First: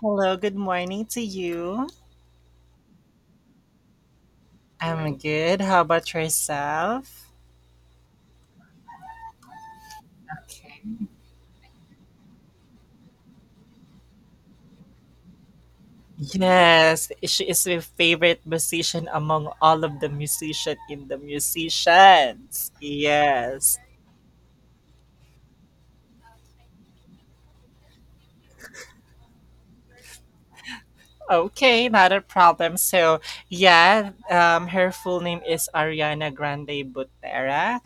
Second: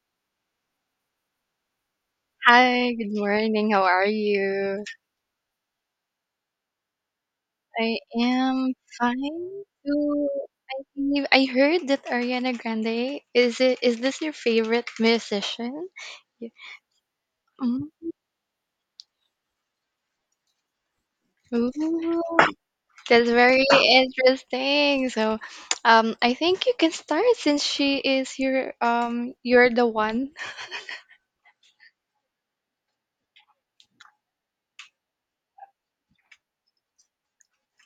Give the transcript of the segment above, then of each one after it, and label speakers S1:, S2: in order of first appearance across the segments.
S1: Hello, good morning to you.
S2: Hi, good morning. How are you?
S1: I'm good. How about yourself?
S2: I am fine. So I believe I heard that Ariana Grande is this your favorite musician? Yeah.
S1: Yes, she is my
S2: Mm.
S1: favorite musician among all of the musician in the
S2: Ooh,
S1: musicians.
S2: that's very
S1: Yes.
S2: interesting. So, I think you can start since she is your you're the one.
S1: Okay, not a problem. So, yeah, her full name is Ariana Grande Butera.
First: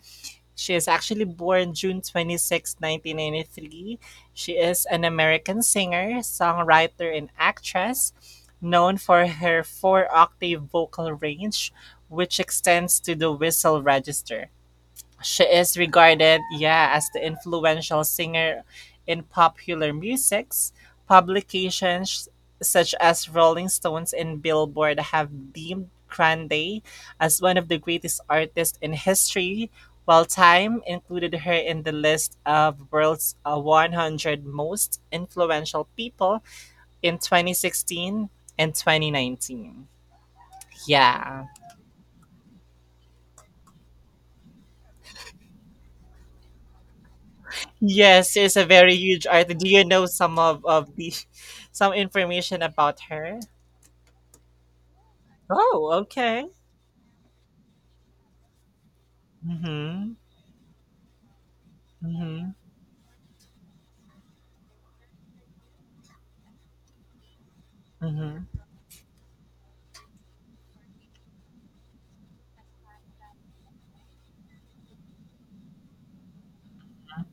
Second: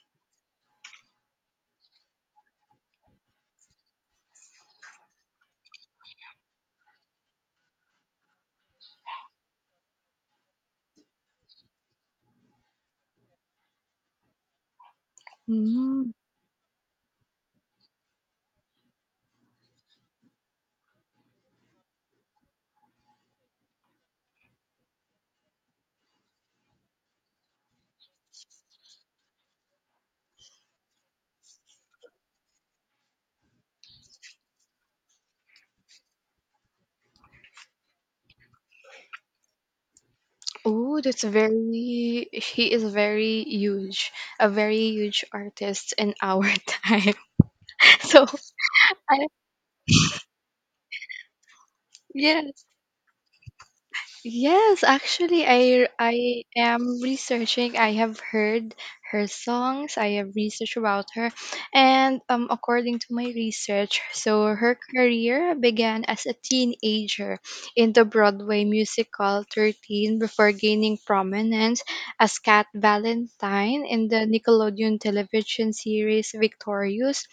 S1: She is actually born June 26, 1993. She is an American singer, songwriter, and actress, known for her four octave vocal range, which extends to the whistle register. She is
S2: Mm.
S1: regarded, yeah, as the influential singer in popular musics. Publications such as Rolling Stones and Billboard have deemed Grande as one of the greatest artists in history, while Time included her in the list of world's 100 most influential people in 2016 and 2019.
S2: Oh, that's
S1: Yeah.
S2: very she is very huge, a very huge artist in our time. So
S1: Yes, she's a very
S2: I
S1: huge artist. Do you know some of the some
S2: yeah.
S1: information about her?
S2: Yes, actually, I
S1: Oh,
S2: I
S1: okay.
S2: am researching. I have heard her songs.
S1: Mm-hmm.
S2: I have researched about her, and
S1: Mm-hmm.
S2: according to my research, so her career began as a teenager in the
S1: Mm-hmm.
S2: Broadway musical 13 before gaining prominence as Kat Valentine in the Nickelodeon television series Victorious,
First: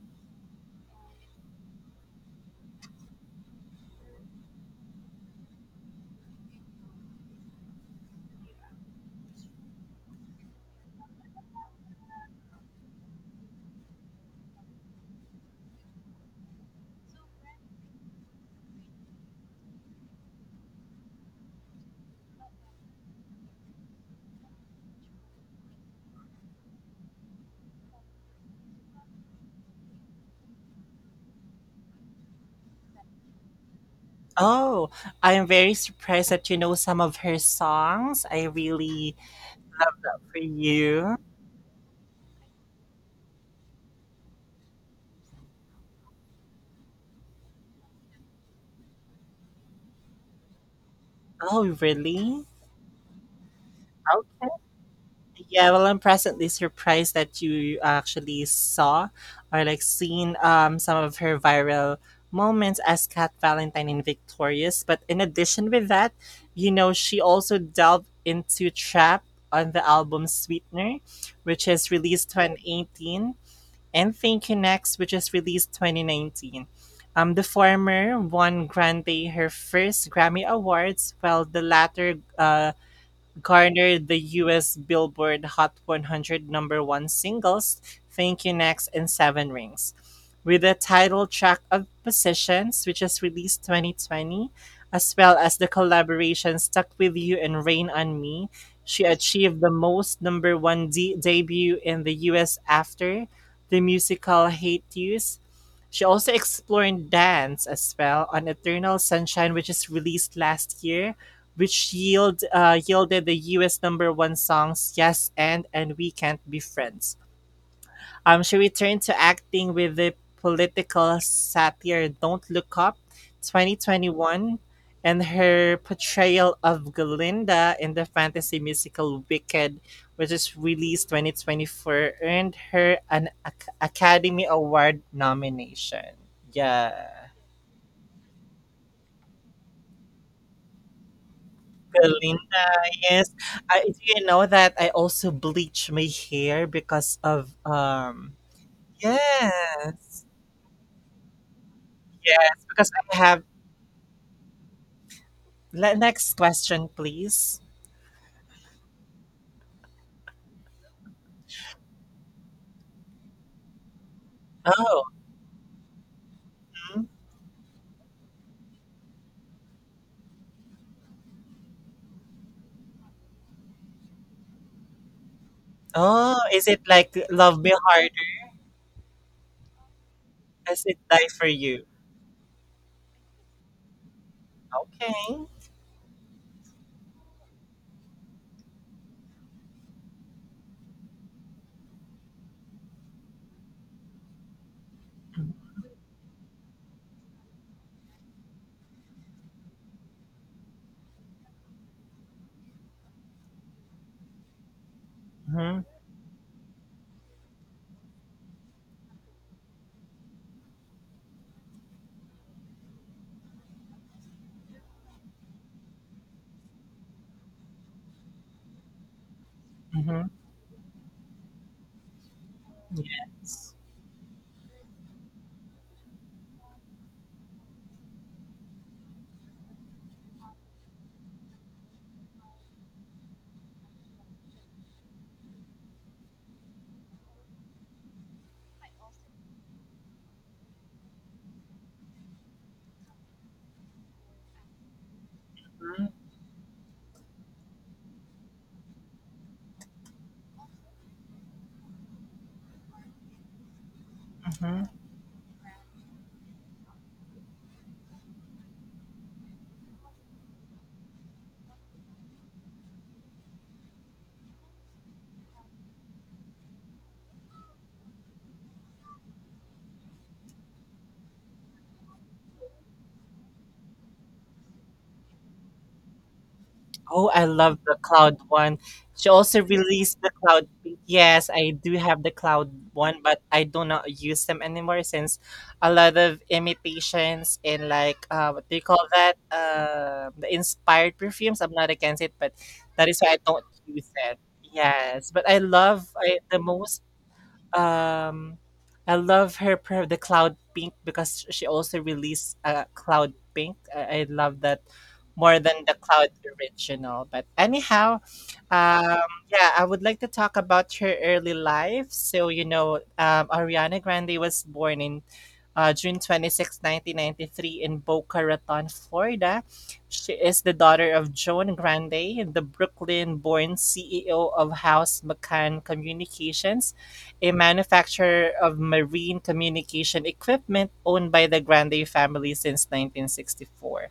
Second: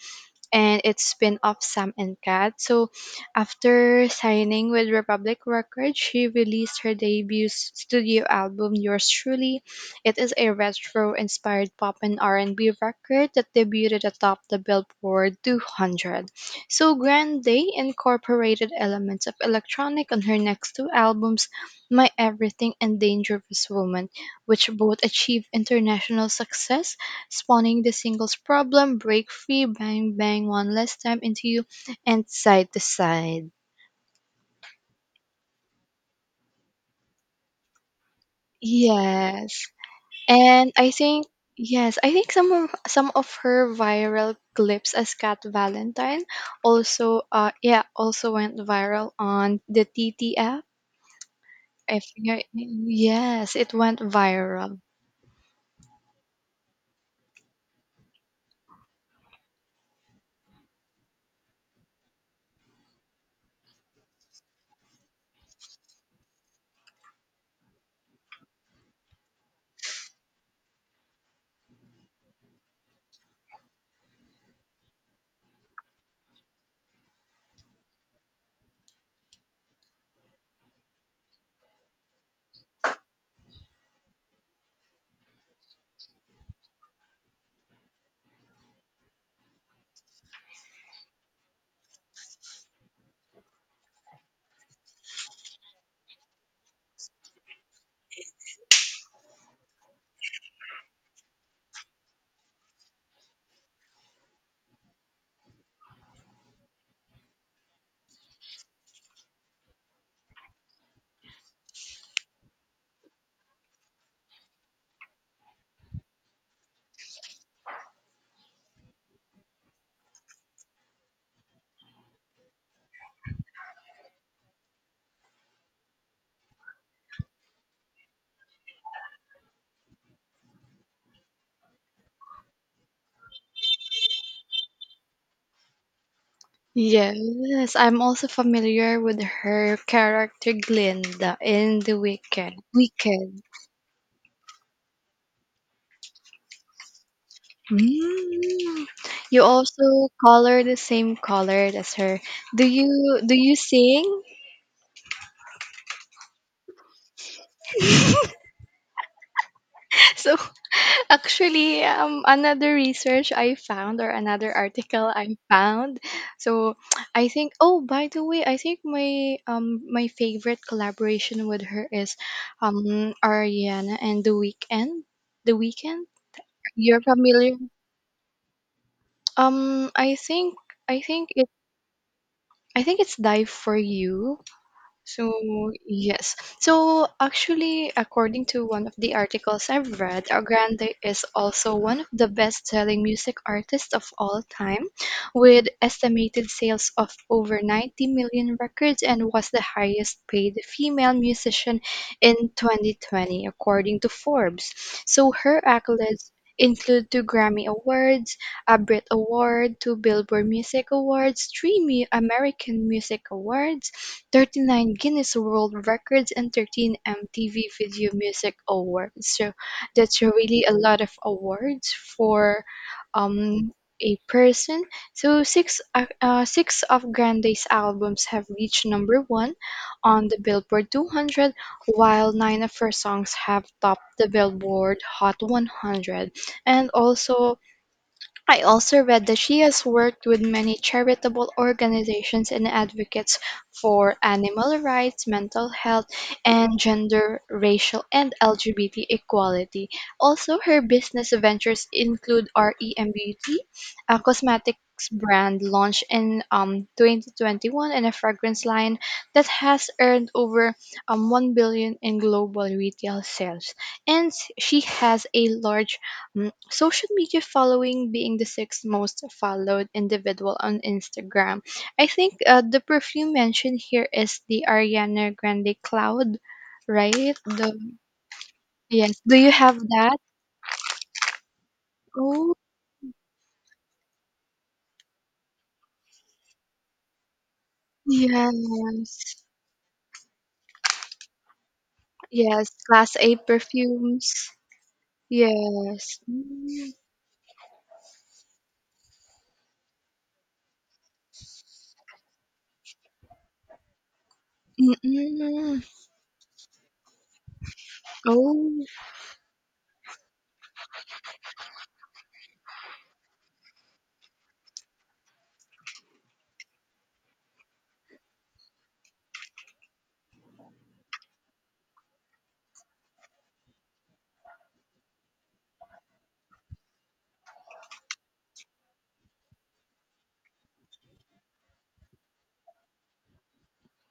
S2: and its spin-off Sam and Cat. So after signing with Republic Records, she released her debut studio album "Yours Truly". It is a retro-inspired pop and R&B record that debuted atop the Billboard 200. So Grande incorporated elements of electronic on her next two albums, "My Everything" and "Dangerous Woman", which both achieved international success, spawning the singles "Problem", "Break Free", "Bang Bang", "One Last Time", and You and side to side.
S1: Oh, I am very surprised that you know some of her songs. I really
S2: Yes.
S1: for
S2: And I
S1: you.
S2: think, yes, I think some of her viral clips as Kat Valentine also yeah, also went viral on the T T app.
S1: Oh,
S2: If you
S1: really?
S2: Yes, it went viral.
S1: Yeah, well, I'm presently surprised that you actually saw or like seen some of her viral moments as Kat Valentine in Victorious. But in addition with that, you know, she also delved into trap on the album Sweetener, which is released 2018, and Thank You Next, which is released 2019. The former won Grande her first Grammy Awards, while the latter garnered the US Billboard Hot 100 number one singles, Thank You Next, and Seven Rings. With the title track of Positions, which was released 2020, as well as the collaboration Stuck With You and Rain on Me, she achieved the most number one debut in the US after the musical Hate Use. She also explored dance as well on Eternal Sunshine, which is released last year, which yielded the US number one songs Yes, and We Can't Be Friends. She returned to acting with the political satire Don't Look Up 2021, and her portrayal of Glinda in the fantasy musical Wicked, which is released 2024, earned her an Academy Award nomination. Yeah.
S2: Yes, I'm also familiar with her character Glinda in The Wicked.
S1: Glinda. Yes.
S2: Wicked.
S1: I do you know that I also bleach my hair because of
S2: Mm. You also
S1: yes.
S2: color the same color as her.
S1: Yes,
S2: Do
S1: because I
S2: you do
S1: have
S2: you sing?
S1: next question please.
S2: So actually, another
S1: Oh.
S2: article I found. So
S1: Mhm.
S2: I think. Oh, by the way, I think my favorite collaboration with her is, Ariana and The Weekend.
S1: Oh, is it
S2: You're
S1: like
S2: familiar?
S1: love me harder?
S2: Um, I think
S1: Does it
S2: I
S1: die
S2: think
S1: for
S2: it
S1: you?
S2: I think it's Dive for You.
S1: Okay.
S2: So, yes. So, actually, according to one of the articles I've read, Grande is also one of the best selling music artists of all time, with estimated sales of over 90 million records and was the highest paid female musician in 2020, according to Forbes. So, her
S1: Mm-hmm.
S2: accolades include two Grammy Awards, a Brit Award, two Billboard Music Awards, three American Music Awards, 39 Guinness World Records, and 13 MTV Video Music Awards. So that's
S1: Mm-hmm.
S2: really a lot of awards for um,
S1: Yes.
S2: a person. So six of Grande's albums have reached number one on the Billboard 200, while nine of her songs have topped the Billboard Hot 100. And also I also read that she has worked with many charitable organizations and advocates for animal rights, mental
S1: Mm-hmm.
S2: health, and gender, racial, and LGBT equality. Also, her business ventures include REM Beauty, a cosmetics
S1: Mm-hmm.
S2: brand launched in 2021, and a fragrance line that has earned over 1 billion in global retail sales. And she has a large social media following, being the sixth most followed individual on Instagram. I think the perfume mentioned here is the Ariana Grande Cloud, right?
S1: Oh, I
S2: The
S1: love the cloud one.
S2: Yes.
S1: She
S2: Do you
S1: also
S2: have that?
S1: released the cloud. Pink. Yes, I do have the
S2: Oh,
S1: cloud one, but I do not use them anymore since a lot of imitations and like what do you call that?
S2: yes,
S1: The inspired perfumes. I'm not against it, but
S2: yes.
S1: that
S2: Class
S1: is
S2: A
S1: why I don't use
S2: perfumes.
S1: it. Yes, but
S2: Yes.
S1: the
S2: Mm.
S1: most um I love her per the cloud pink, because she also released a cloud pink. I love that more
S2: Mm-mm.
S1: than the cloud original. But anyhow,
S2: Oh,
S1: yeah, I would like to talk about her early life. So you know, Ariana Grande was born in June 26, 1993, in Boca Raton, Florida. She is the daughter of Joan Grande, the Brooklyn born CEO of House McCann Communications, a manufacturer of marine communication equipment owned by the Grande family since 1964.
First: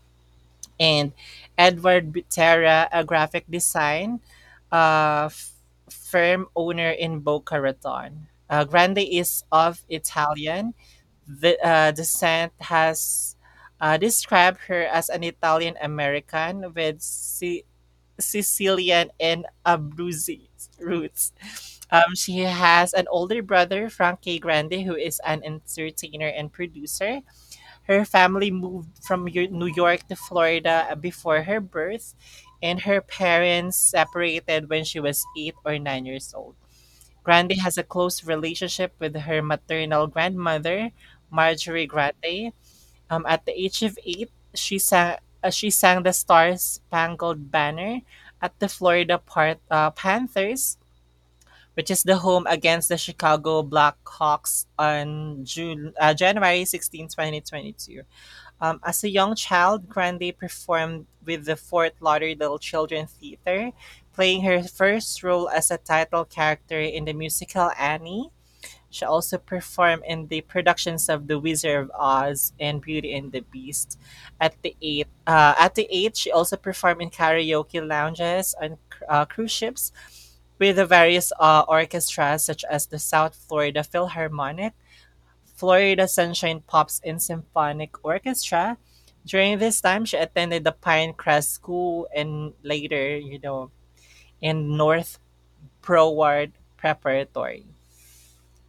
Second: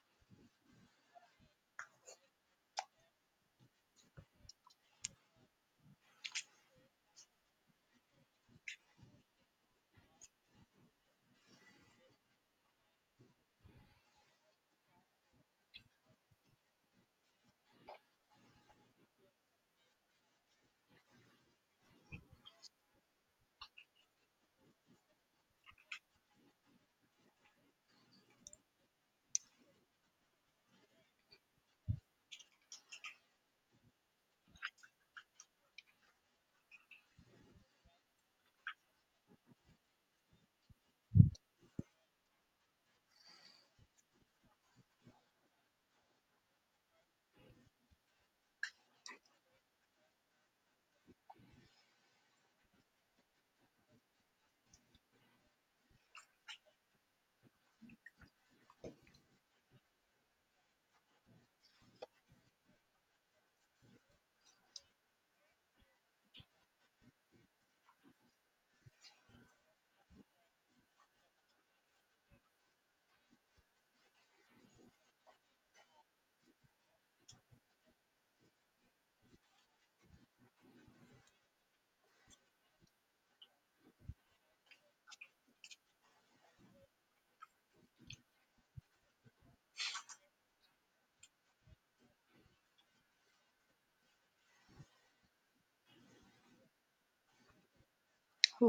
S1: And Edward Butera, a graphic design uh, f- firm owner in Boca Raton. Grande is of Italian, Descent has described her as an Italian American with Sicilian and Abruzzi roots. She has an older brother, Frank K. Grande, who is an entertainer and producer. Her family moved from New York to Florida before her birth, and her parents separated when she was 8 or 9 years old. Grande has a close relationship with her maternal grandmother, Marjorie Grande. At the age of eight, she sang the Star Spangled Banner at the Florida Panthers, which is the home against the Chicago Blackhawks on June January 16, 2022. As a young child, Grande performed with the Fort Lauderdale Children Theater, playing her first role as a title character in the musical Annie. She also performed in the productions of "The Wizard of Oz" and "Beauty and the Beast." At the eight, she also performed in karaoke lounges on cruise ships with the various orchestras such as the South Florida Philharmonic, Florida Sunshine Pops and Symphonic Orchestra. During this time, she attended the Pinecrest School and later, you know, in North Broward Preparatory.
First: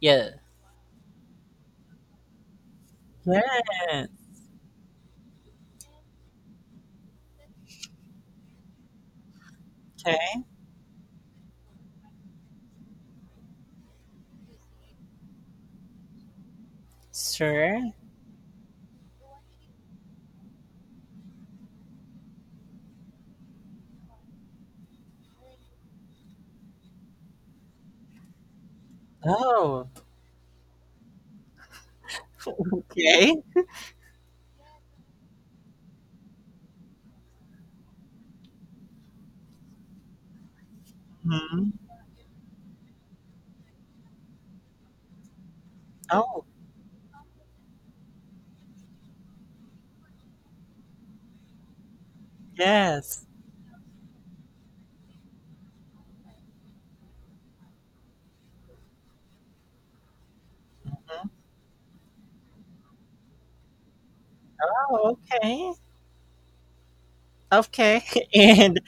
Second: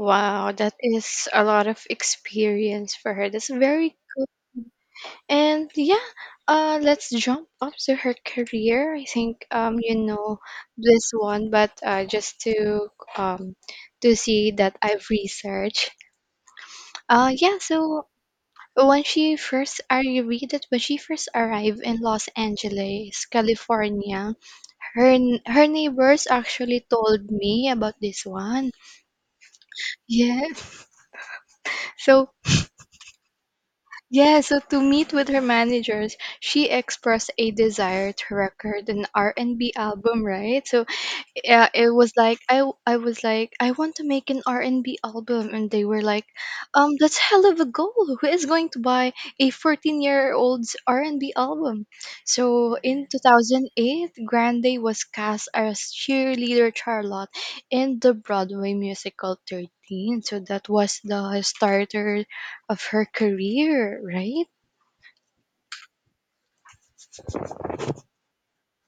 S1: Yeah.
S2: that is a lot of experience for her. That's very
S1: Yeah.
S2: And yeah, let's jump up to her career. I think you know this one, but just um, to see that I've researched. Yeah,
S1: Sure.
S2: so when I read that when she first arrived in Los Angeles, California, her her neighbors actually told me about this one.
S1: Oh,
S2: Yeah, so
S1: okay.
S2: To meet with her managers, she expressed a desire to record an R&B album, right? So yeah,
S1: Mhm.
S2: it was like, I was like, I want to make an r&b album, and they were like,
S1: Oh,
S2: that's hell of a goal. Who is going to buy a 14-year old's r&b album? So in
S1: yes.
S2: 2008, Grande was cast as cheerleader Charlotte in the Broadway musical 13. So that was the starter of her career, right?
S1: Oh, okay. Okay. And,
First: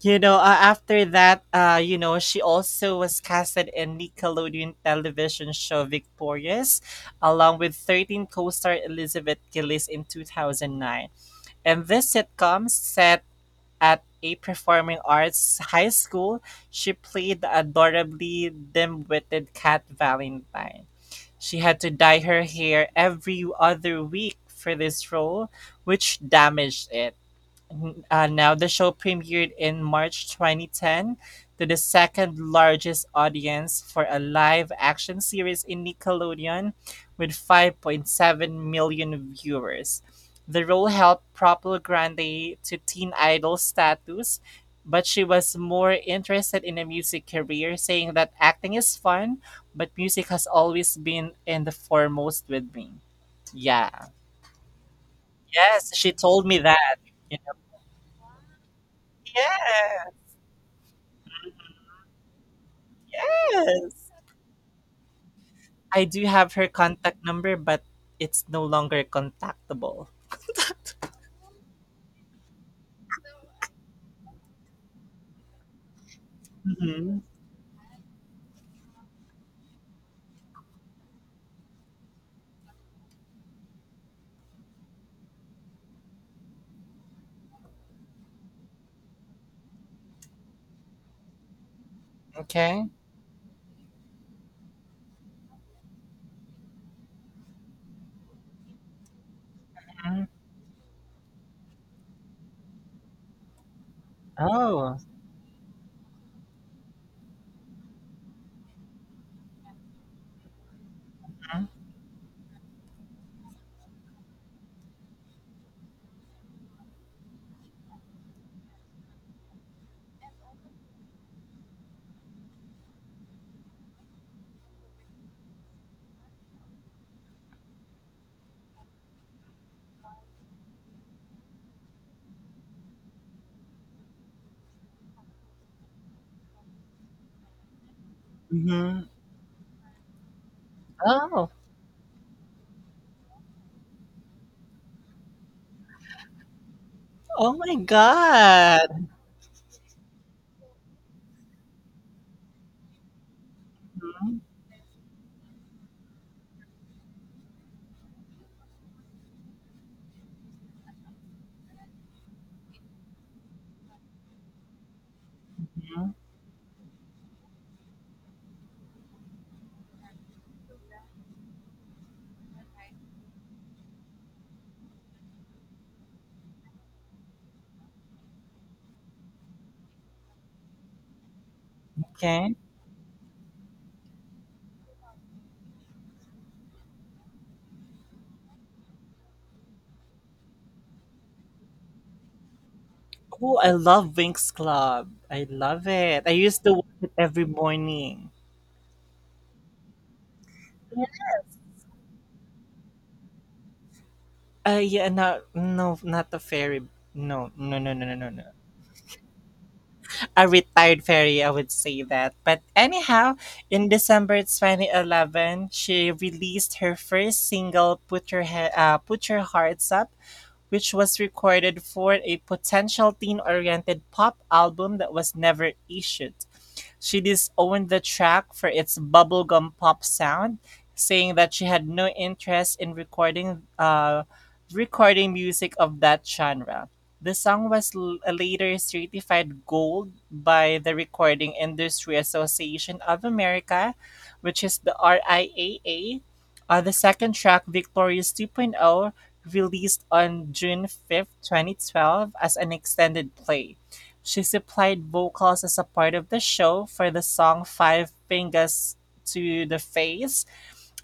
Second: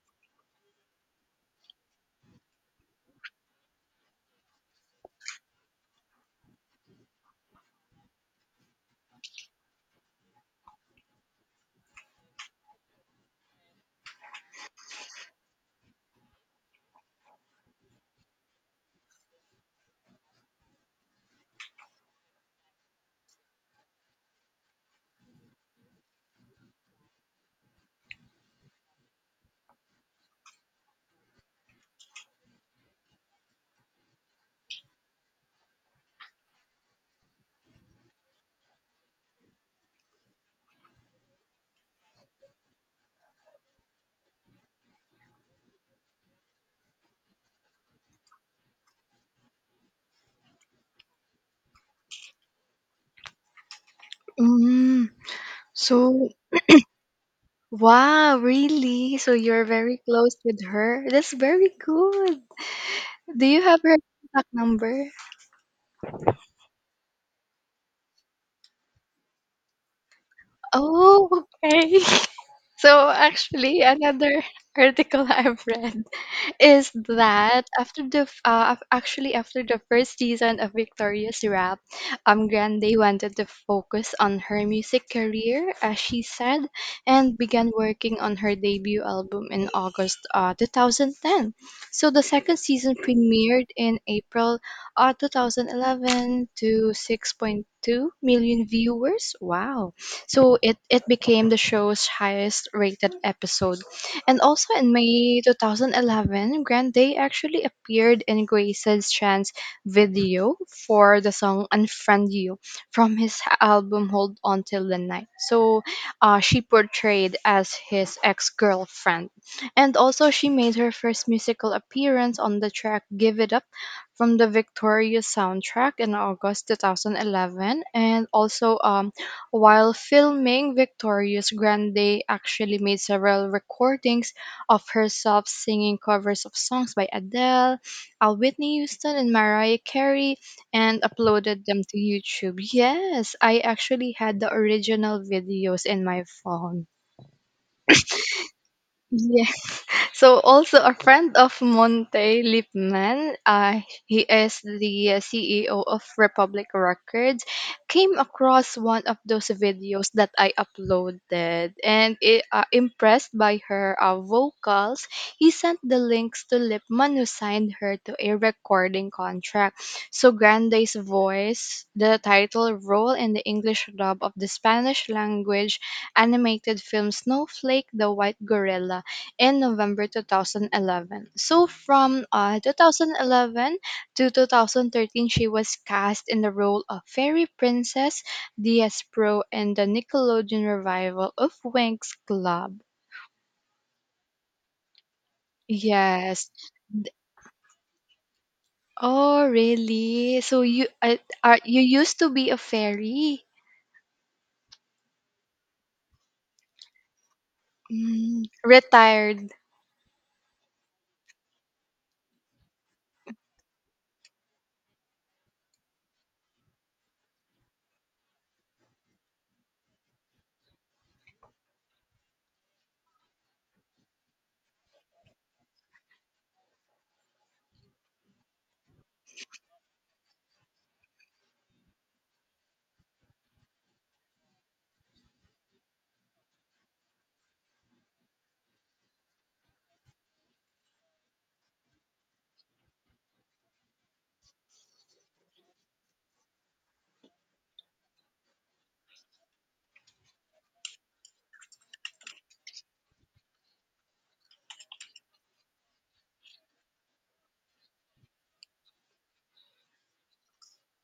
S1: you know, after that, you know, she also was casted in Nickelodeon television show Victorious, along with 13 co star Elizabeth Gillies in 2009. And this sitcom set at a performing arts high school, she played the adorably dim witted Cat Valentine. She had to dye her hair every other week for this role, which damaged it. Now, the show premiered in March 2010 to the second largest audience for a live action series in Nickelodeon with 5.7 million viewers. The role helped prop Grande to teen idol status, but she was more interested in a music career, saying that acting is fun, but music has always been in the foremost with me. Yeah.
S2: Mm.
S1: Yes, she
S2: So,
S1: told me that.
S2: wow, really? So you're very
S1: Yeah.
S2: close with her? That's very good. Do you have her
S1: Yes.
S2: contact number?
S1: I do have her contact number, but it's no longer contactable.
S2: Oh, okay. So actually, another article I've read is
S1: Mhm.
S2: that after actually, after the first season of Victoria's Rap, Grande wanted to focus on her music career, as she said, and began working on her debut album in August 2010. So the second
S1: Okay.
S2: season premiered in April 2011 to 6.2 million viewers. Wow!
S1: Mhm.
S2: So it became the show's highest rated episode, and also in
S1: Oh.
S2: May 2011, Grande actually appeared in Grace's Chance video for the song Unfriend You from his album Hold On Till the Night. So she portrayed as his ex girlfriend. And also, she made her first musical appearance on the track Give It Up from the Victorious soundtrack in August 2011. And also, while filming Victoria's, Grande actually made several recordings of herself singing covers of songs by Adele, Whitney
S1: Mhm.
S2: Houston, and Mariah Carey and
S1: Oh.
S2: uploaded them to YouTube. Yes, I actually had the original videos in my phone.
S1: Oh my god.
S2: So also a friend of Monte Lipman, he
S1: Mhm.
S2: is the CEO of Republic Records, came across one of those videos that I uploaded, and impressed by her vocals, he sent the
S1: Mhm.
S2: links to Lipman, who signed her to a recording contract. So Grande's voice, the title role in the English dub of the Spanish language animated film Snowflake, the White Gorilla in November 2011. So from
S1: Okay.
S2: 2011 to 2013, she was cast in the role of Fairy Princess Diaz Pro in the Nickelodeon revival of Winx Club.
S1: Oh, I love Winx Club. I love it. I
S2: Yes.
S1: used to watch it every morning.
S2: Oh, really? So you
S1: Yeah.
S2: are you used to be a fairy?
S1: Yeah, not the fairy. No, no, no, no, no, no,
S2: Mm,
S1: no.
S2: retired.
S1: A retired fairy, I would say that. But anyhow, in December 2011, she released her first single, "Put Your Hearts Up," which was recorded for a potential teen-oriented pop album that was never issued. She disowned the track for its bubblegum pop sound, saying that she had no interest in recording music of that genre. The song was later certified gold by the Recording Industry Association of America, which is the RIAA. The second track, Victorious 2.0, released on June 5th, 2012, as an extended play. She supplied vocals as a part of the show for the song Five Fingers to the Face.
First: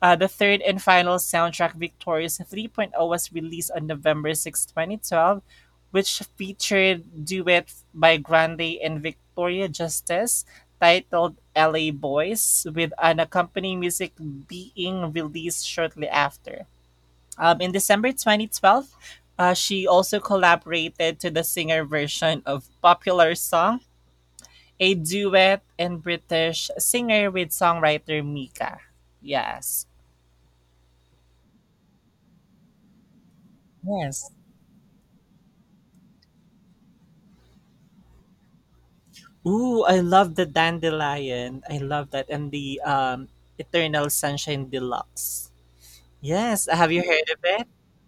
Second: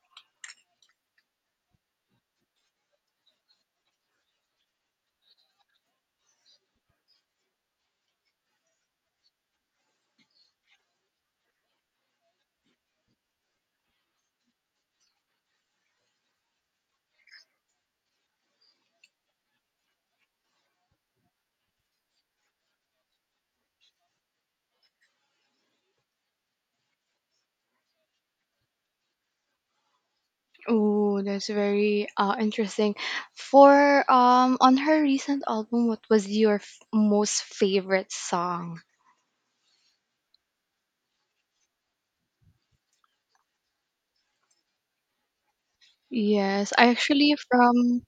S1: The third and final soundtrack, Victorious 3.0, Point Oh," was released on November 6, 2012, which featured duet by Grande and Victoria Justice titled LA Boys, with an accompanying music being released shortly after. In December 2012, she also collaborated to the singer version of popular song a duet and British singer with songwriter Mika. Yes.
S2: Oh, that's very interesting. For
S1: Yes.
S2: on her recent album, what was your most favorite song?
S1: Ooh, I love the Dandelion. I love that. And the Eternal Sunshine Deluxe. Yes.
S2: Yes, I
S1: Have you heard
S2: actually
S1: of it?
S2: from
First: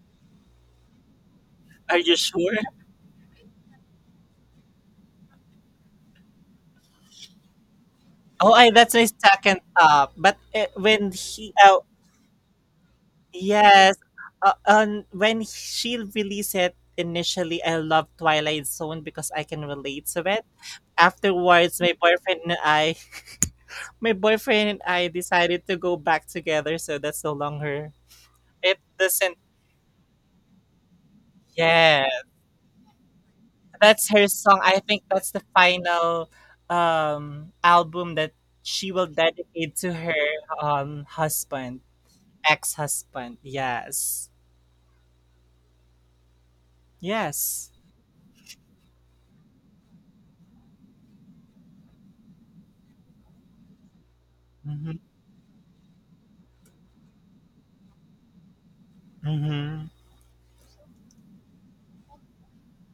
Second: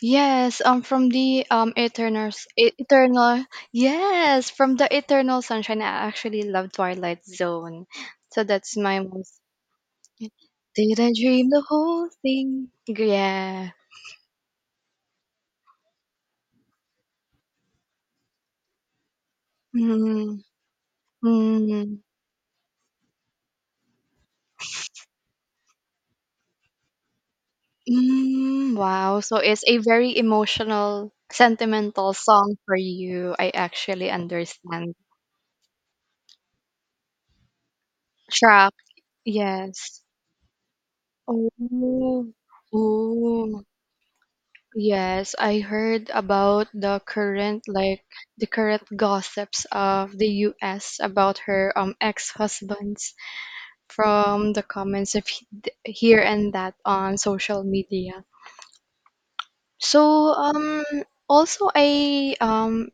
S2: yes, from the
S1: Are you sure?
S2: Eternal, yes, from the Eternal Sunshine, I actually love Twilight Zone. So
S1: Oh, I,
S2: that's
S1: that's
S2: my
S1: my
S2: most
S1: second top. But
S2: Did I dream the whole thing? Yeah.
S1: yes, on when she released it initially, I loved Twilight Zone because I can relate to
S2: Mm,
S1: it. Afterwards,
S2: mm,
S1: my boyfriend and I decided to go back together, so that's no longer it
S2: wow. So
S1: doesn't
S2: it's a very emotional,
S1: yeah.
S2: sentimental song for you. I
S1: That's
S2: actually
S1: her song. I
S2: understand.
S1: think that's the final album that
S2: Track.
S1: she will dedicate to
S2: Yes.
S1: her husband,
S2: Oh.
S1: ex-husband.
S2: Oh.
S1: Yes.
S2: Yes, I heard about the current,
S1: Yes.
S2: like, the current gossips of the US about her ex-husbands from the
S1: Mhm.
S2: comments of here and that on social media.
S1: Mhm.
S2: So also, I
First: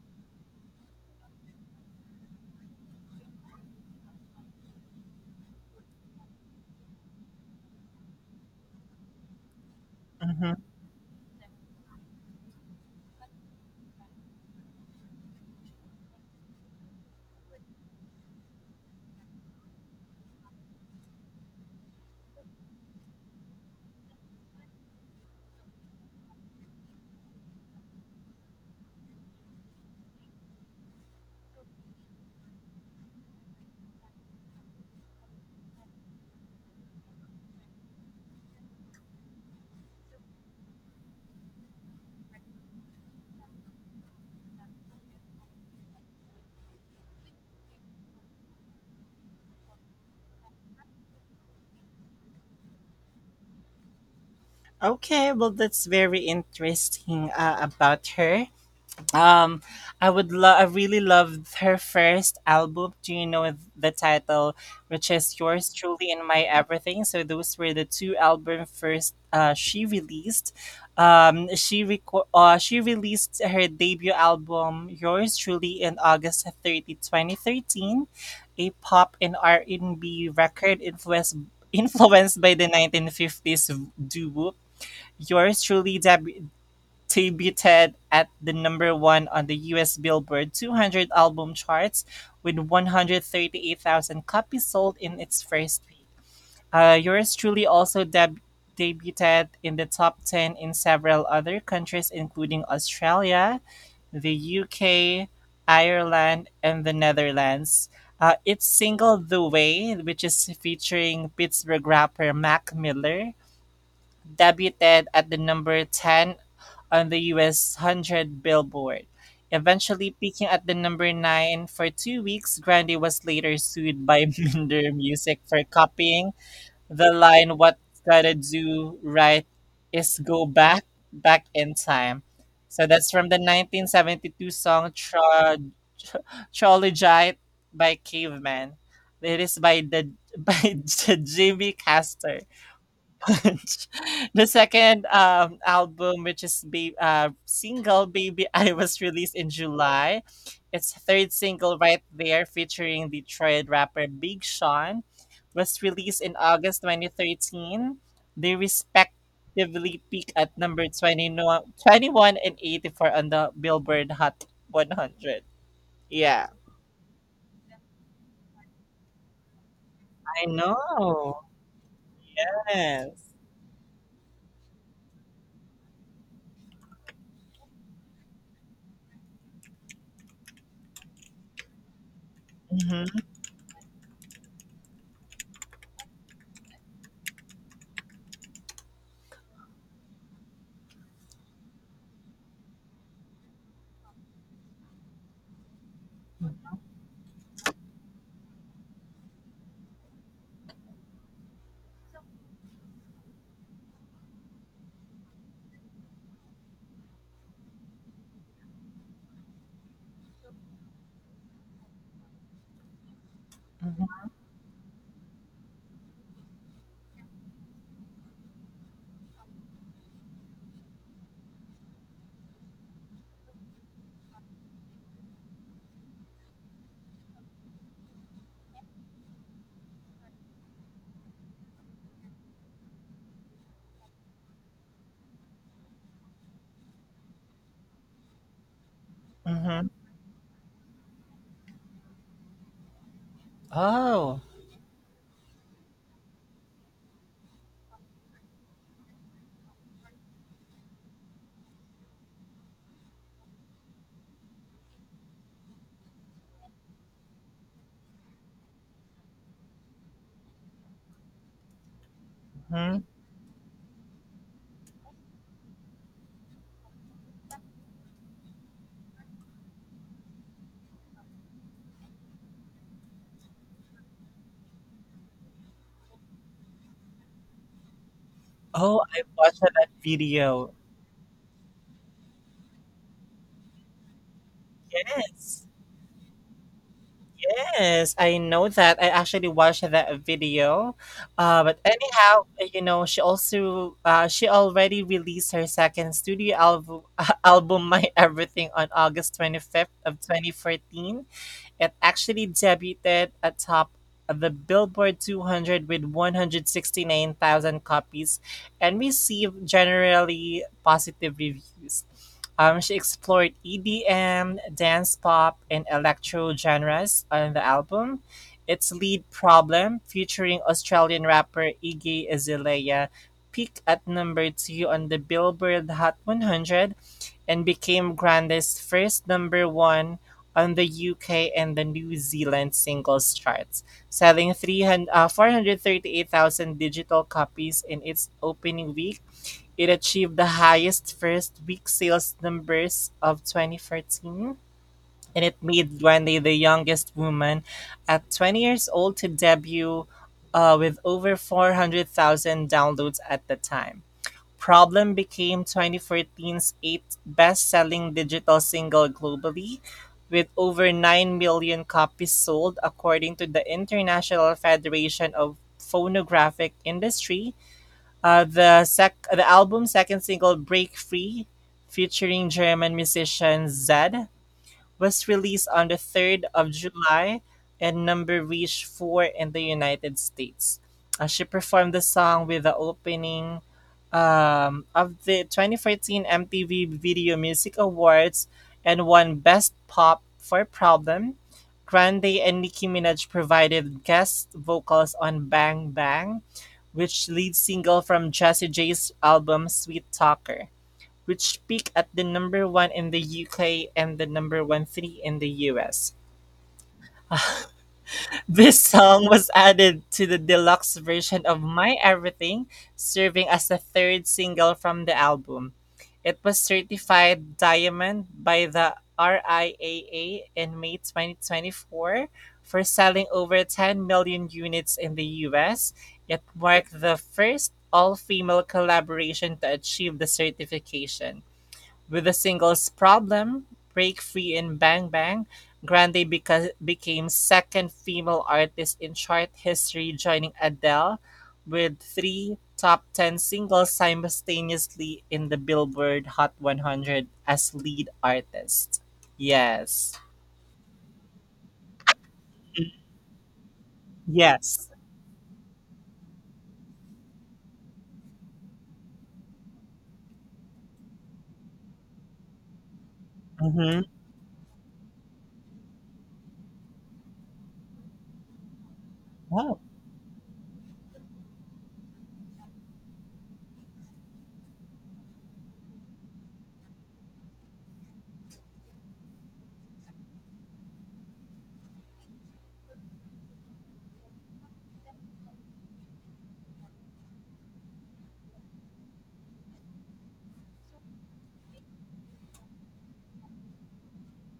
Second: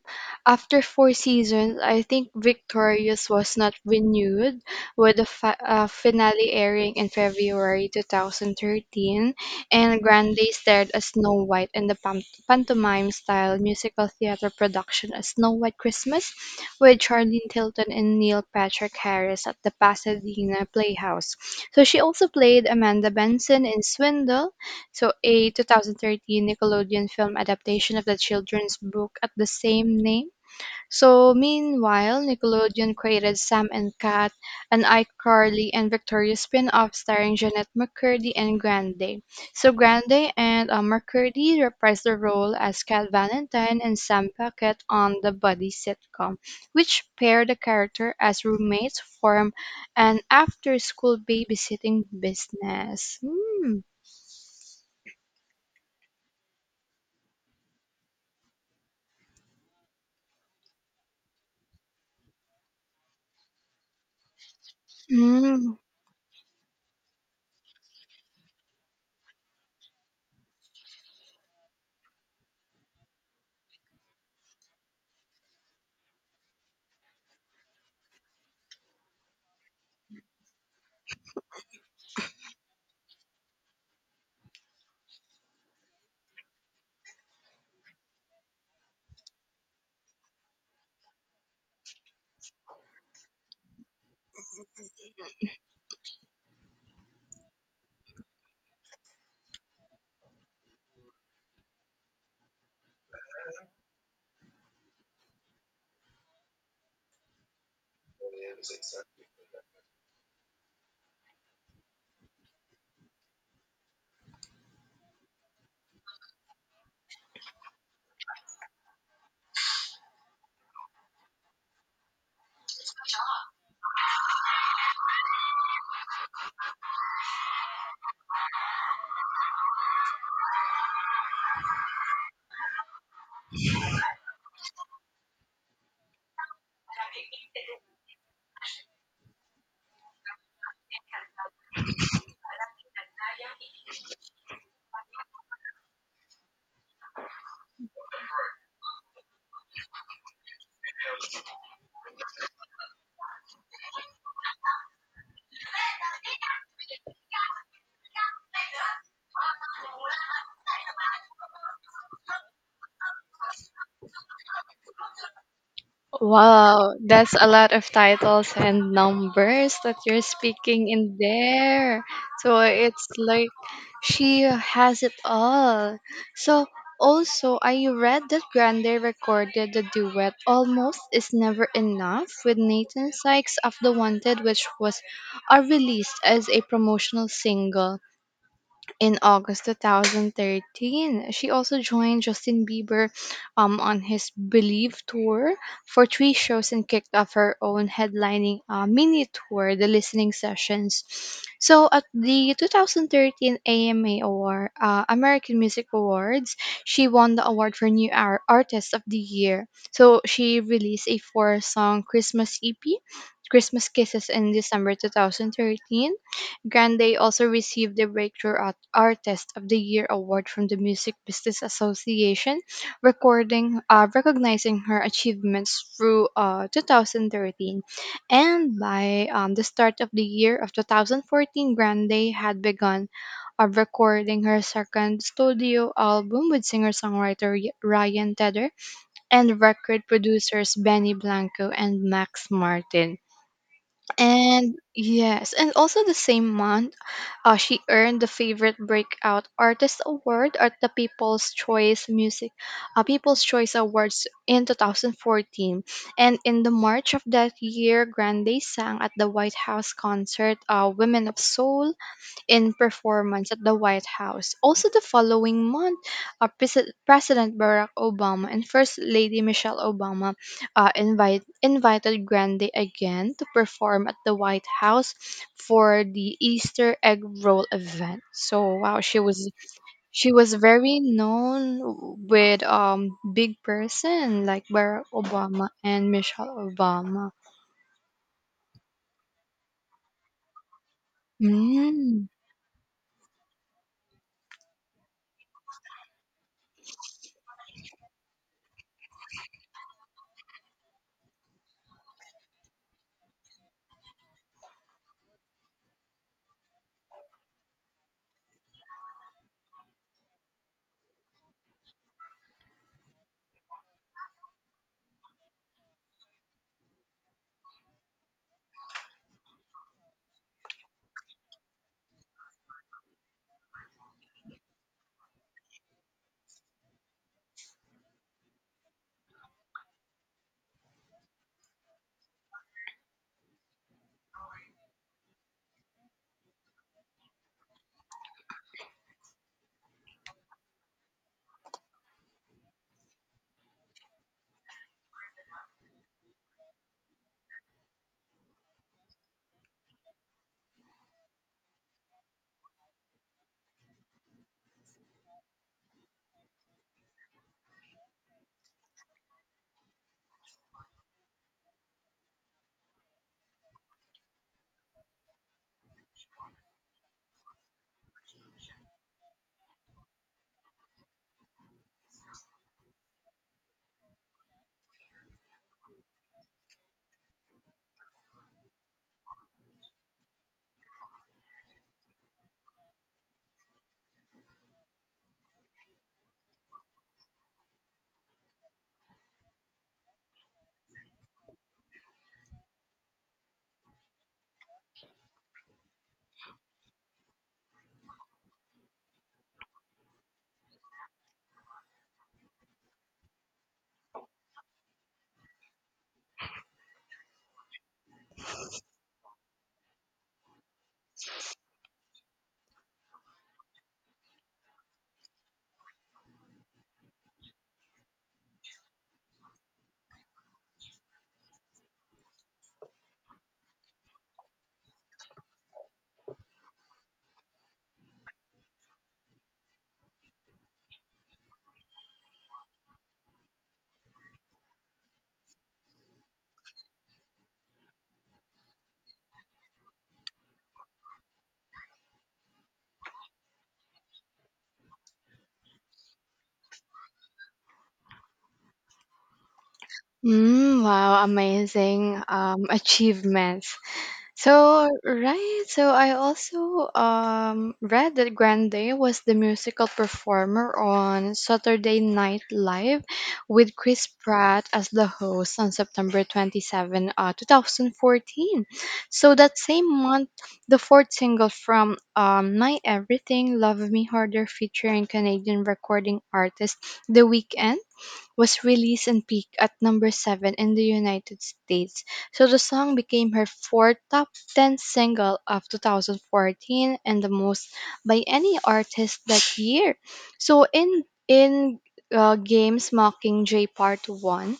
S2: after four seasons I think Victorious was not renewed, with the finale airing in February 2013, and Grande
S1: Mhm.
S2: starred as Snow White in the pantomime style musical theater production as Snow White Christmas with Charlene Tilton and Neil Patrick Harris at the Pasadena Playhouse. So she also played Amanda Benson in Swindle, so a 2013 Nickelodeon film adaptation of the children's book at the same name. So meanwhile, Nickelodeon created Sam and Cat, an iCarly and Victoria spin-off starring Jeanette McCurdy and Grande. So Grande and McCurdy reprised their role as Cat Valentine and Sam Puckett on the Buddy sitcom, which paired the character as roommates form an after-school babysitting business. Mm.
S1: Okay, well that's very interesting about her. Um, I would love. I really loved her first album. Do you know the title, which is "Yours
S2: Mm.
S1: Truly and My Everything"? So those were the two album first she released. She released her debut album "Yours Truly" in August 30, 2013, a pop and R and B record influenced by the 1950s doo wop. Yours Truly deb- debuted at the number one on the US Billboard 200 album charts with 138,000 copies sold in its first week. Yours truly also debuted in the top 10 in several other countries, including Australia, the UK, Ireland, and the Netherlands. Its single The Way, which is featuring Pittsburgh rapper Mac Miller, debuted at the number 10 on the US 100 Billboard. Eventually peaking at the number 9 for 2 weeks, Grande was later sued by Minder Music for copying the line what Gotta Do Right is Go Back, Back in Time. So that's from the 1972 song Trologite by Caveman. It is by the by the Jimmy Castor. The second album, which is single Baby I, was released in July. Its third single, Right There, featuring Detroit rapper Big Sean, was released in August 2013. They respectively peaked at number 20, no- 21 and 84 on the Billboard Hot 100. Yeah,
S2: Wow, that's a lot of titles and numbers that you're
S1: I
S2: speaking in
S1: know.
S2: there. So it's
S1: Yes.
S2: like she has it all. So also, I read that Grande recorded the duet Almost Is Never Enough with Nathan
S1: Mm-hmm.
S2: Sykes of The Wanted, which was released as a promotional single. In August 2013, she also joined Justin Bieber on his Believe tour for three shows and kicked off her own headlining mini tour, The Listening Sessions. So at the 2013 AMA Award, American Music Awards, she won the award for New Artist of the Year. So she released a four-song Christmas EP, Christmas Kisses, in December 2013. Grande also received the Breakthrough Artist of the Year award from the Music Business Association, recording recognizing her achievements through 2013. And by the start of the year of 2014, Grande had begun recording her second studio album with singer-songwriter Ryan Tedder and
S1: Mm-hmm.
S2: record producers Benny Blanco and Max Martin.
S1: Oh.
S2: And yes, and also the same month, she earned the favorite breakout artist award at the People's Choice Awards in 2014. And in the March of that year, Grande sang at the White House concert, Women of Soul, in performance at the White House. Also, the following month, President Barack Obama and First Lady Michelle Obama invited Grande again to perform at the White House for the Easter egg roll event. So, wow,
S1: Oh,
S2: she
S1: I
S2: was
S1: watched that
S2: she was
S1: video.
S2: very known with big person like Barack
S1: Yes,
S2: Obama and Michelle Obama.
S1: yes, I know that. I actually watched that video. But
S2: Mm.
S1: anyhow, you know, she already released her second studio album, album My Everything on August 25th of 2014. It actually debuted atop the Billboard 200 with 169,000 copies and received generally positive reviews. She explored EDM, dance pop, and electro genres on the album. Its lead problem, featuring Australian rapper Iggy Azalea, peaked at number two on the Billboard Hot 100 and became Grande's first number one on the UK and the New Zealand singles charts, selling 438,000 digital copies in its opening week. It achieved the highest first week sales numbers of 2014, and it made Grande the youngest woman at 20 years old to debut with over 400,000 downloads at the time. "Problem" became 2014's eighth best-selling digital single globally, with over 9 million copies sold according to the International Federation of Phonographic Industry. The album's second single, "Break Free", featuring German musician Zedd, was released on the 3rd of July and number reached 4 in the United States. She performed the song with the opening of the 2014 MTV Video Music Awards and won Best Pop for Problem. Grande and Nicki Minaj provided guest vocals on Bang Bang, which lead single from Jessie J's album Sweet Talker which peaked at the number one in the UK and the number 13 in the US. This song was added to the deluxe version of My Everything, serving as the third single from the album. It was certified diamond by the RIAA in May 2024 for selling over 10 million units in the US. It marked the first all female collaboration to achieve the certification. With the singles "Problem", "Break Free" and "Bang Bang", Grande became second female artist in chart history, joining Adele with three top-ten singles simultaneously in the Billboard Hot 100 as lead artist. Yes.
S2: Mm, wow, amazing achievements. So
S1: Yes.
S2: right, so I also read that Grande was the musical performer on Saturday Night Live with
S1: Mm-hmm.
S2: Chris Pratt as the host on September 27, 2014. So that
S1: Wow.
S2: same month, the fourth single from My Everything, Love Me Harder, featuring Canadian recording artist The Weeknd was released and peaked at number 7 in the United States, so the song became her fourth top 10 single of 2014 and the most by any artist that year. So in Games Mockingjay Part 1,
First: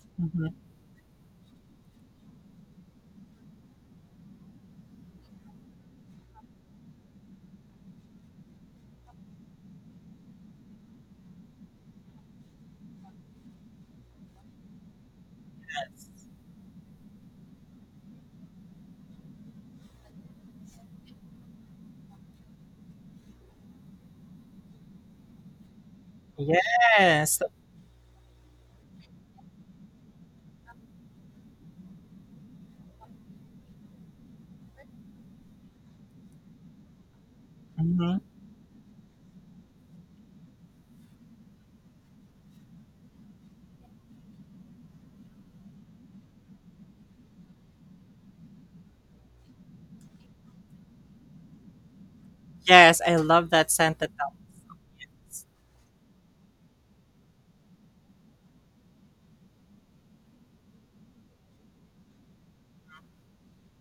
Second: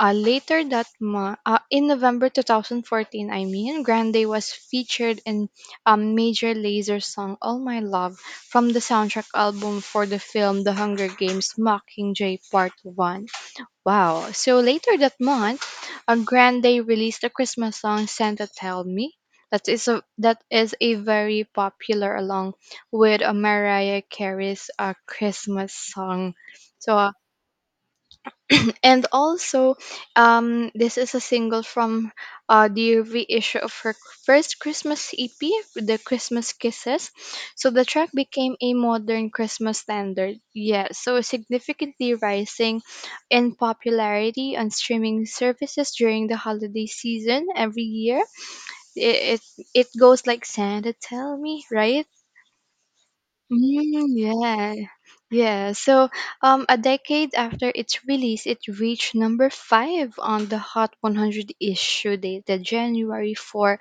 S1: Mhm.
S2: later that month, in November 2014, I mean, Grande was featured in Major Laser's song All My Love from the soundtrack album for the film The Hunger Games Mockingjay Part 1. Wow. So later that month, on Grand Day released a Christmas song Santa Tell Me. That is a very popular along with Mariah Carey's Christmas song. So
S1: Yes.
S2: and also, this is a single from the reissue of her first Christmas EP, The Christmas Kisses. So the track
S1: Hmm,
S2: became a modern Christmas standard. Yeah, so significantly rising in popularity on streaming services during the holiday season every year. It goes like, Santa, tell me, right?
S1: yes, I love that
S2: Mm,
S1: scented.
S2: yeah, yeah. So, a decade after its release, it reached number five on the Hot 100 issue dated January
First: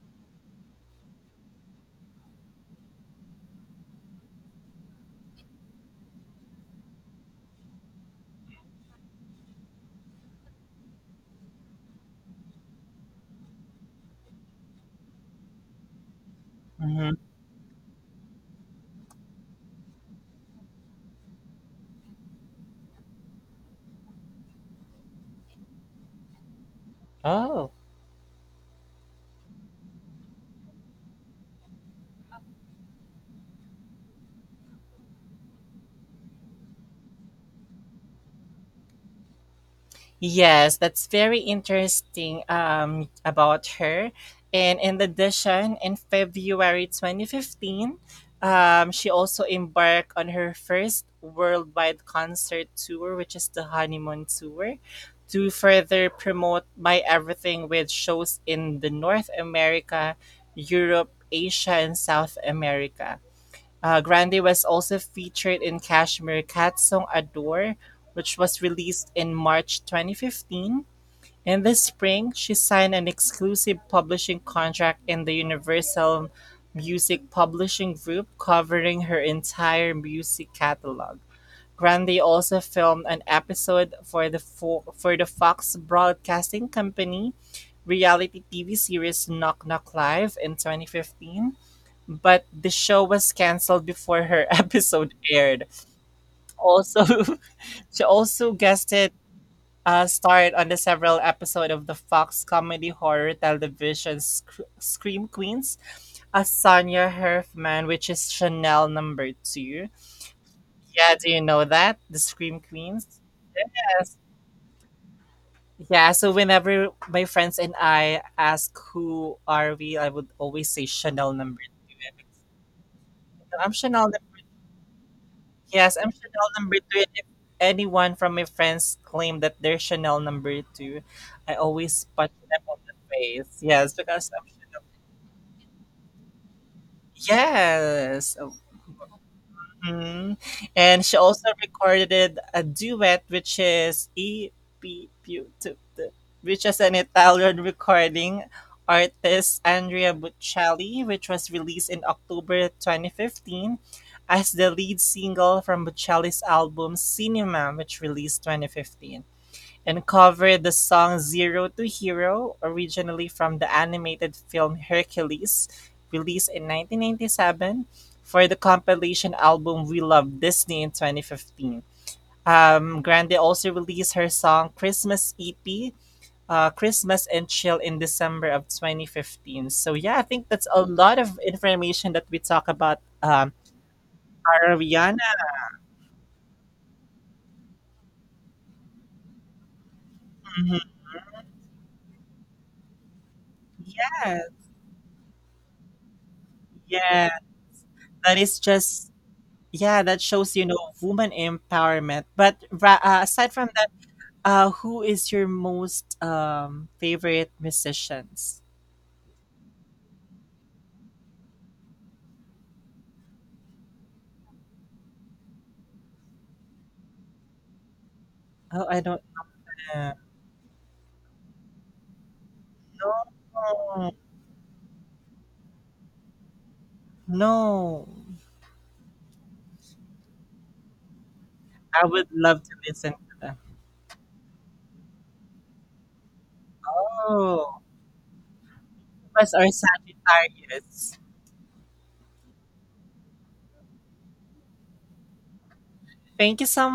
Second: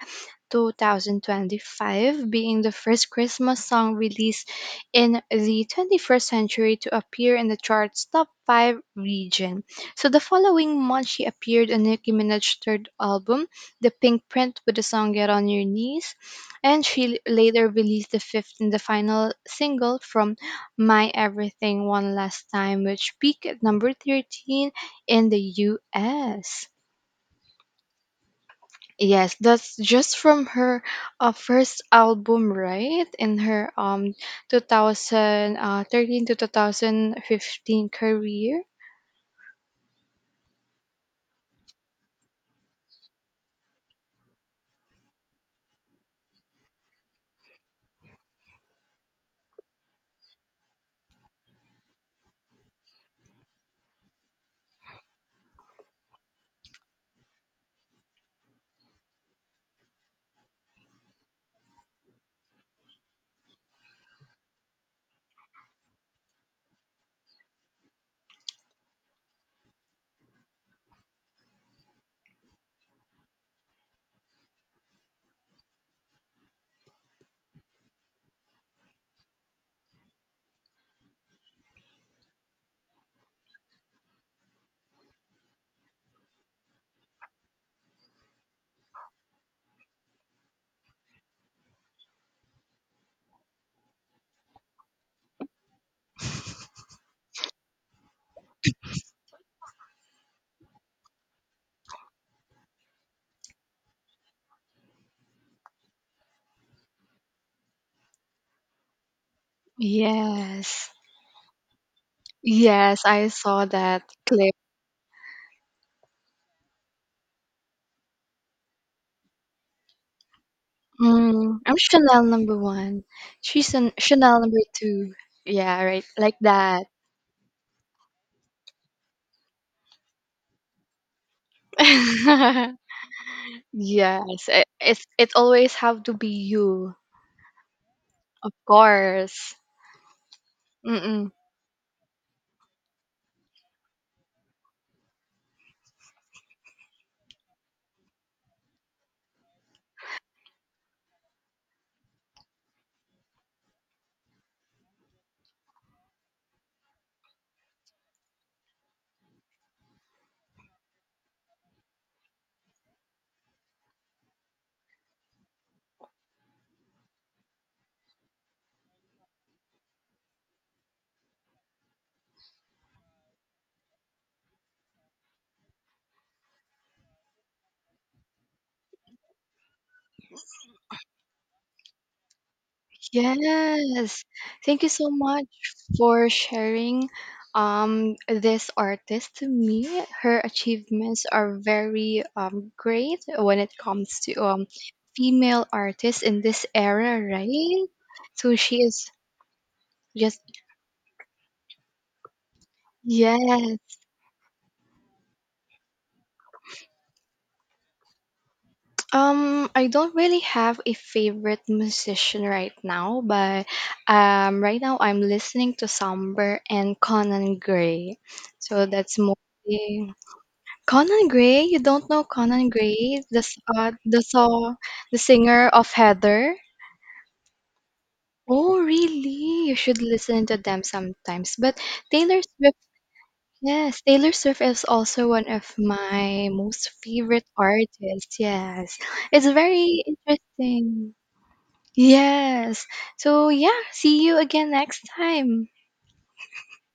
S2: 4, 2025, being the first Christmas song released in the 21st century to appear in the chart's top five region. So, the following month, she appeared on Nicki Minaj's third album, The Pink Print, with the song Get on Your Knees, and she
S1: Mhm.
S2: later released the fifth and the final single from My Everything, One Last Time, which peaked at number 13 in the US.
S1: Oh.
S2: Yes, that's just from her first album, right? In her 2013 to 2015 career.
S1: Yes, that's very interesting about her. And in addition, in February 2015, she also embarked on her first worldwide concert tour, which is the Honeymoon Tour, to further promote My Everything with shows in the North America, Europe, Asia, and South America. Grande was also featured in Kashmir Cat's song "Adore," which was released in March 2015. In the spring, she signed an exclusive publishing contract in the Universal Music Publishing Group, covering her entire music catalog. Grande also filmed an episode for the Fox Broadcasting Company reality TV series Knock Knock Live in 2015 but the show was canceled before her episode aired. Also, she also guested starred on the several episode of the Fox comedy horror television Scream Queens as Sonia Herfman, which is Chanel number two.
S2: Yes.
S1: Yeah, do you know that? The Scream
S2: Yes,
S1: Queens?
S2: I saw that
S1: Yes.
S2: clip.
S1: Yeah, so whenever my friends and I ask who are we, I would always say Chanel
S2: Mm,
S1: number
S2: I'm
S1: two.
S2: Chanel number one.
S1: I'm
S2: She's an
S1: Chanel.
S2: Chanel number two. Yeah,
S1: Yes,
S2: right.
S1: I'm
S2: Like
S1: Chanel number
S2: that.
S1: two. And if anyone from my friends claim that they're Chanel number two, I always punch them on the face. Yes, because I'm,
S2: Yes, I it's it always have to be you,
S1: yes.
S2: of course.
S1: Mhm. And she
S2: Mm-mm.
S1: also recorded a duet, which is EPEPUTT, which is an Italian recording artist Andrea Bocelli, which was released in October 2015 as the lead single from Bocelli's album Cinema, which released 2015 and covered the song "Zero to Hero", originally from the animated film "Hercules", released in 1997, for the compilation album "We Love Disney" in 2015. Grande also released her song "Christmas EP", "Christmas and Chill" in December of 2015. So yeah, I think that's a lot of information that we talk about
S2: Yes. Thank you so
S1: Ariana.
S2: much for sharing this artist to me. Her
S1: Mhm.
S2: achievements are very great when it comes to
S1: Yeah,
S2: female artists in this era,
S1: yeah,
S2: right?
S1: that
S2: So,
S1: is
S2: she
S1: just.
S2: is
S1: Yeah, that
S2: just
S1: shows, you know, woman empowerment. But aside from that,
S2: yes.
S1: who is your most favorite musicians?
S2: I don't really have a favorite musician right now, but right now I'm listening to Samber and Conan Gray. So
S1: Oh, I
S2: that's
S1: don't know.
S2: mostly Conan Gray. You don't know Conan Gray, the s-
S1: No,
S2: the song, the singer of Heather.
S1: no.
S2: Oh, really? You should listen to them sometimes. But
S1: I would
S2: Taylor
S1: love to
S2: Swift,
S1: listen to them.
S2: yes, Taylor Swift is also one of my most favorite
S1: Oh,
S2: artists. Yes, it's
S1: us are
S2: very interesting.
S1: Sagittarius.
S2: Yes. So, yeah, see you again next time.
S1: Thank you so